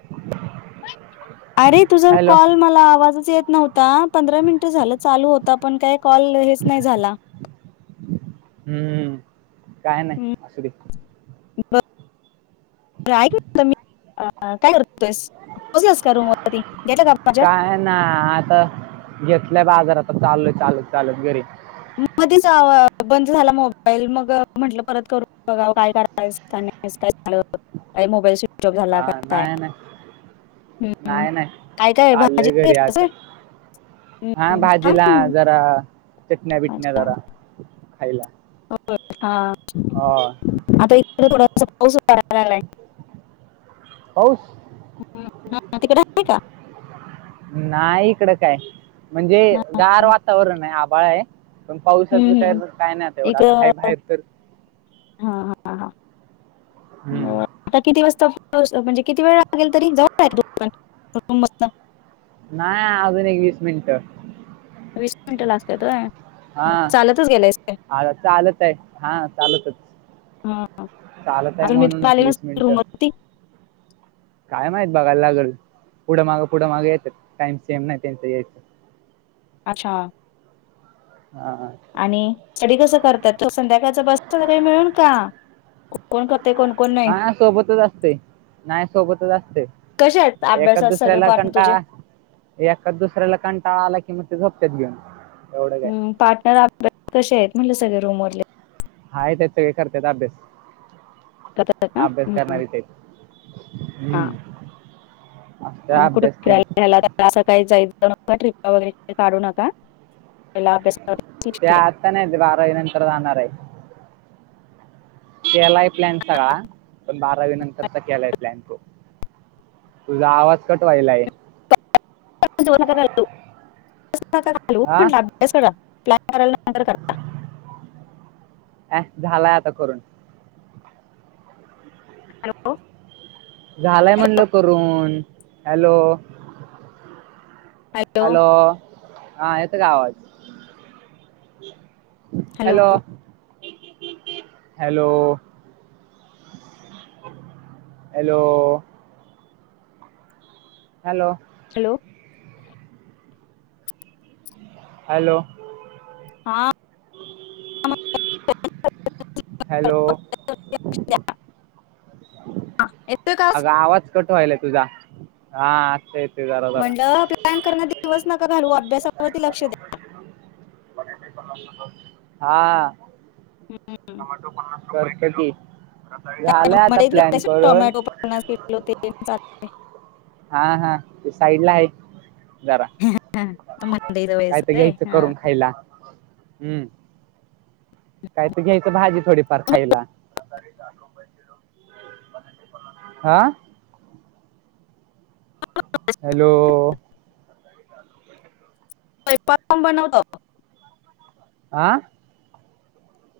[inaudible] अरे तुझा hello call मला आवाजच येत नव्ह ता पंधरा मिनिटं झालं चालू होता पण काय कॉल हेच नाही झाला. हम्म काय हम्म. नाही असुदे. ट्राय करतो मी काय करतोयस पोहोचलास का रूमवरती येतो का? [unintelligible] काय ना आता घेतलंय बाजार आता चाललोय चालत चालत घरी. मधेच बंद झाला मोबाईल मग म्हंटलं परत करून बघावं काय कराय काय [unintelligible] मोबाईल स्वीच हां नाही नाही, हम्म. नाही नाही काय काय भाजी चाललोय घरी घेतलास आता. होय? हां हम्म. भाजीला छान. जरा चटण्या बिटण्या जरा खायला हो बरं हां. होय. आता इकडे थोडासा पाऊस पडायला लागलाय. पाऊस! हम्म. हा, तिकडे आहे का नाही इकडे काय. म्हणजे नाही. गार वातावरण आहे, आभाळ आहे. पण पावसाचं हम्म, काय हम्म. काय नाही, आता एवढं आता आहे बाहेर तर हां हां हां बरं. हम्म आता किती वाजता पोहचतो म्हणजे किती वेळ लागेल तरी? जवळ आहे का दुकान रूम मधन? नाही अजून एक वीस मिनिटं. वीस मिनिटं लागत्यात होय? मग चालतच गेलायस काय हां चालत आहे. हां चालतच हां. चालत आहे म्हणूनच वीस मिनिटं. काय माहीत बघायला लागलं, पुढं मागं पुढं मागे येतात टाईम सेम नाही त्यांच यायचं. अच्छा! हां हां. तुम्ही स्टडी कसं करता, संध्याकाळच बसता सगळे मिळून का? कोण करते कोण कोण नाही हां सोबतच असतंय. नाही सोबतच कसे आहेत असतोय एका अभ्यासात सगळे दुसऱ्याला पार्टनर तुझे कंटाळा एखाद दुसऱ्याला कंटाळा आला की मग ते झोपत्यात घेऊन. एवढं काय पार्टनर आपल्यात कसे आहेत म्हटले सगळे रूम वरले? आहेत आहेत सगळे करतात अभ्यास, करतात ना अभ्यास हम्म. करणारीच आहेत. हम्म. असतं आणि कुठ अभ्यास ते फिरायला गेला काय? अस काही जाईत जाऊ नका, ट्रिपा वैगेरे काढू नका पहिला अभ्यास ते आता नाही ते बारावी नंतर जाणार आहे. केलाय प्लॅन सगळा. पण बारावी नंतरचा केलाय प्लॅन तो, तुझा आवाज कट व्हायलाय. उगाच वेळ नका घालवू, [unintelligible] हा अभ्यास करा पहिला प्लान करायला नंतर करा. हे झालाय आता करून. हॅलो! झालाय हॅलो म्हंटल करून. हॅलो! हॅलो! हां येतं का आवाज? Hello! Hello. Hello! Hello. Hello. Hello. हा [unintelligible] हॅलो [unintelligible] हा, येतोय का [inaudible] आग आवाज कट व्हायलायं तुझा. हा आत्ता येतोय जरा जरा म्हंटल प्लॅन करण्यात दिवस नका घालू, अभ्यासावरती लक्ष द्या. [inaudible] हा. हं करतो की, झालंय आता प्लॅन करून. कुणाच घेतलो ते पण सांग. हा हा. ते साईड ला आहे. जरा मंडईत [inaudible] वयस आयत घ्यायचं हा करून खायला. हम्म काय तर घ्यायचं भाजी थोडीफार खायला. [inaudible] [inaudible] आ हॅलो [inaudible] स्वयंपाक पण बनवतात. आं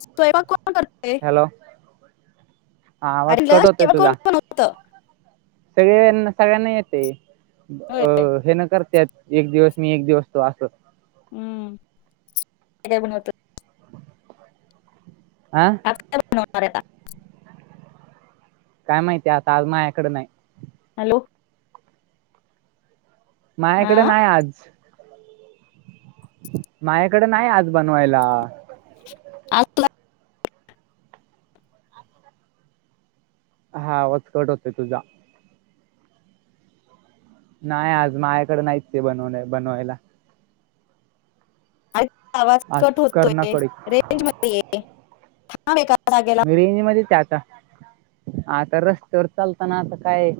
स्वयंपाक पण कोण करतंय? हॅलो. हा आवाज अरे ल, कडकय जेवण कोण तुझा. बनवतं सगळेना सगळ्यांना येते, होय अ हे न करत्यात एक दिवस मी, एक दिवस तु असं. हम्म. काय काय बनवतात? आह [unintelligible] काय माहितीये आता, आज माझ्याकड नाही. हॅलो हा माझ्याकडे नाही आज. माझ्याकडे नाही आज बनवायला. आज हा आवाज कट होतेय तुझा. नाही आज माझ्याकडे नाहीचये बनवण्या बनवायला. अरे तुझा आवाज आज कट होतोय. कर्णाकडे रेंज मध्ये ये. थांब एका जागेवर मी रेंज मध्येच आहे आता. आता रस्त्यावर चालताना आता काय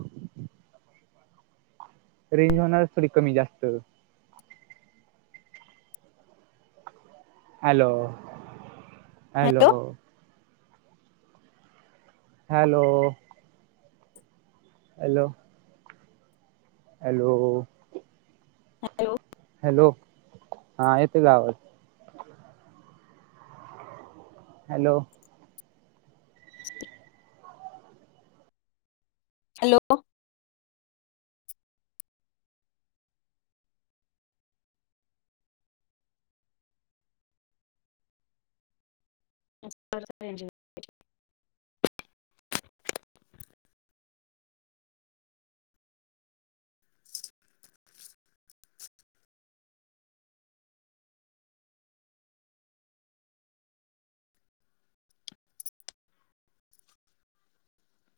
रेंज होणारच थोडी कमी जास्त. Hello [inaudible] hello hello hello hello hello hello [inaudible] हा येतोय का आवाज? हॅलो हॅलो कंद पाहिजे